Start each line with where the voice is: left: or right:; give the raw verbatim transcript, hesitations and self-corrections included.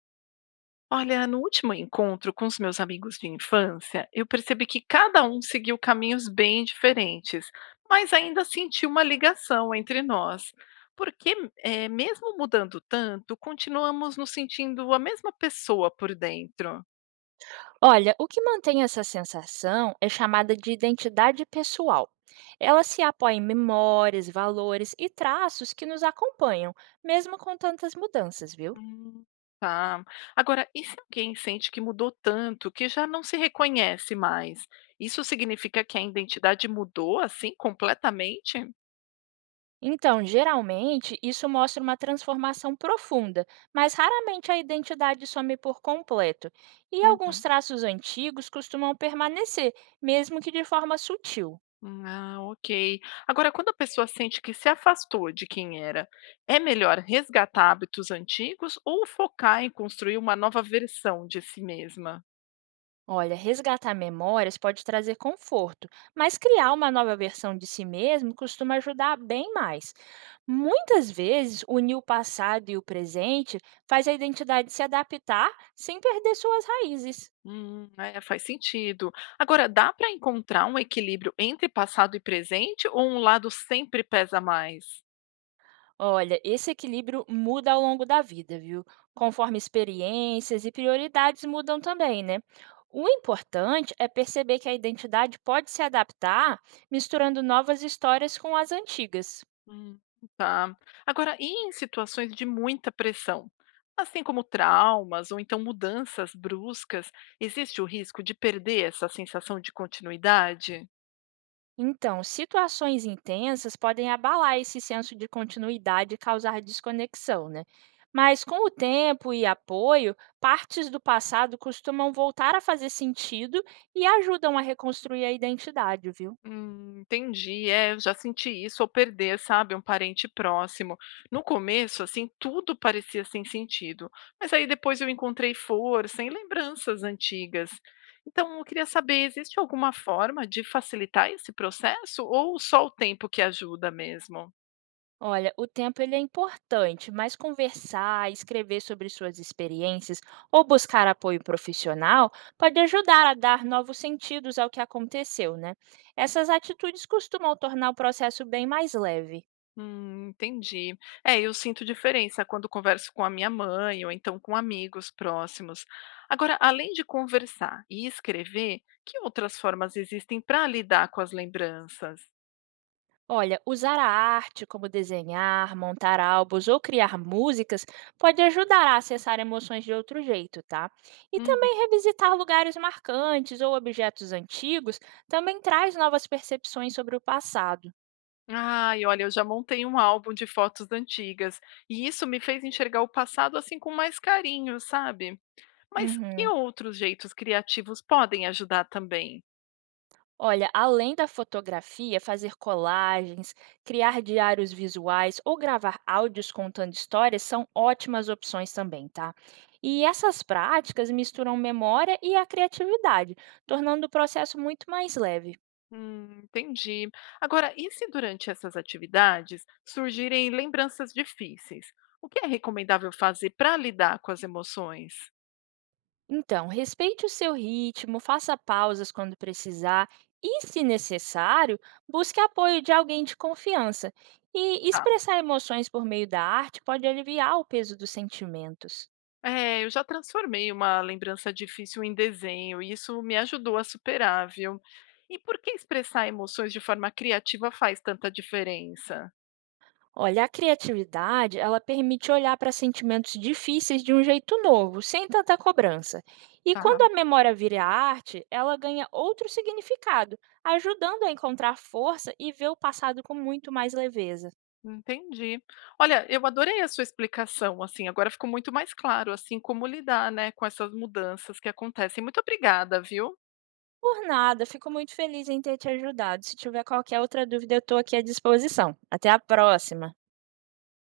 left: Olha, no último encontro com os meus amigos de infância, eu percebi que cada um seguiu caminhos bem diferentes, mas ainda senti uma ligação entre nós. Porque, eh, mesmo mudando tanto, continuamos nos sentindo a mesma pessoa por dentro.
right: Olha, o que mantém essa sensação é chamada de identidade pessoal. Ela se apoia em memórias, valores e traços que nos acompanham, mesmo com tantas mudanças, viu?
left: Hum. Tá. Agora, e se alguém sente que mudou tanto que já não se reconhece mais? Isso significa que a identidade mudou assim completamente?
right: Então, geralmente, isso mostra uma transformação profunda, mas raramente a identidade some por completo. E alguns
left: Uhum.
right: traços antigos costumam permanecer, mesmo que de forma sutil.
left: Hum. Ah, ok. Agora, quando a pessoa sente que se afastou de quem era, é melhor resgatar hábitos antigos ou focar em construir uma nova versão de si mesma?
right: Olha, resgatar memórias pode trazer conforto, mas criar uma nova versão de si mesmo costuma ajudar bem mais. Muitas vezes, unir o passado e o presente faz a identidade se adaptar sem perder suas raízes.
left: Hum, é, faz sentido. Agora, dá para encontrar um equilíbrio entre passado e presente ou um lado sempre pesa mais?
right: Olha, esse equilíbrio muda ao longo da vida, viu? Conforme experiências e prioridades mudam também, né? O importante é perceber que a identidade pode se adaptar misturando novas histórias com as antigas.
left: Hum, tá. Agora, e em situações de muita pressão? Assim como traumas ou então mudanças bruscas, existe o risco de perder essa sensação de continuidade?
right: Então, situações intensas podem abalar esse senso de continuidade e causar desconexão, né? Mas com o tempo e apoio, partes do passado costumam voltar a fazer sentido e ajudam a reconstruir a identidade, viu?
left: Hum, entendi. É, eu já senti isso ao perder, sabe, um parente próximo. No começo, assim, tudo parecia sem sentido, mas aí depois eu encontrei força em lembranças antigas. Então, eu queria saber, existe alguma forma de facilitar esse processo ou só o tempo que ajuda mesmo?
right: Olha, o tempo ele é importante, mas conversar, escrever sobre suas experiências ou buscar apoio profissional pode ajudar a dar novos sentidos ao que aconteceu, né? Essas atitudes costumam tornar o processo bem mais leve.
left: Hum, entendi. É, eu sinto diferença quando converso com a minha mãe ou então com amigos próximos. Agora, além de conversar e escrever, que outras formas existem para lidar com as lembranças?
right: Olha, usar a arte, como desenhar, montar álbuns ou criar músicas, pode ajudar a acessar emoções de outro jeito, tá? E
left: Uhum.
right: também revisitar lugares marcantes ou objetos antigos também traz novas percepções sobre o passado.
left: Ai, olha, eu já montei um álbum de fotos antigas e isso me fez enxergar o passado assim com mais carinho, sabe? Mas que
right: Uhum.
left: outros jeitos criativos podem ajudar também?
right: Olha, além da fotografia, fazer colagens, criar diários visuais ou gravar áudios contando histórias são ótimas opções também, tá? E essas práticas misturam memória e a criatividade, tornando o processo muito mais leve.
left: Hum, entendi. Agora, e se durante essas atividades surgirem lembranças difíceis? O que é recomendável fazer para lidar com as emoções?
right: Então, respeite o seu ritmo, faça pausas quando precisar e, se necessário, busque apoio de alguém de confiança. E
left: Tá.
right: expressar emoções por meio da arte pode aliviar o peso dos sentimentos.
left: É, eu já transformei uma lembrança difícil em desenho e isso me ajudou a superar, viu? E por que expressar emoções de forma criativa faz tanta diferença?
right: Olha, a criatividade, ela permite olhar para sentimentos difíceis de um jeito novo, sem tanta cobrança. E
left: Tá,
right: quando a memória vira arte, ela ganha outro significado, ajudando a encontrar força e ver o passado com muito mais leveza.
left: entendi. Olha, eu adorei a sua explicação, assim, agora ficou muito mais claro, assim, como lidar, né, com essas mudanças que acontecem. Muito obrigada, viu?
right: Por nada, fico muito feliz em ter te ajudado. Se tiver qualquer outra dúvida, eu estou aqui à disposição. Até a próxima!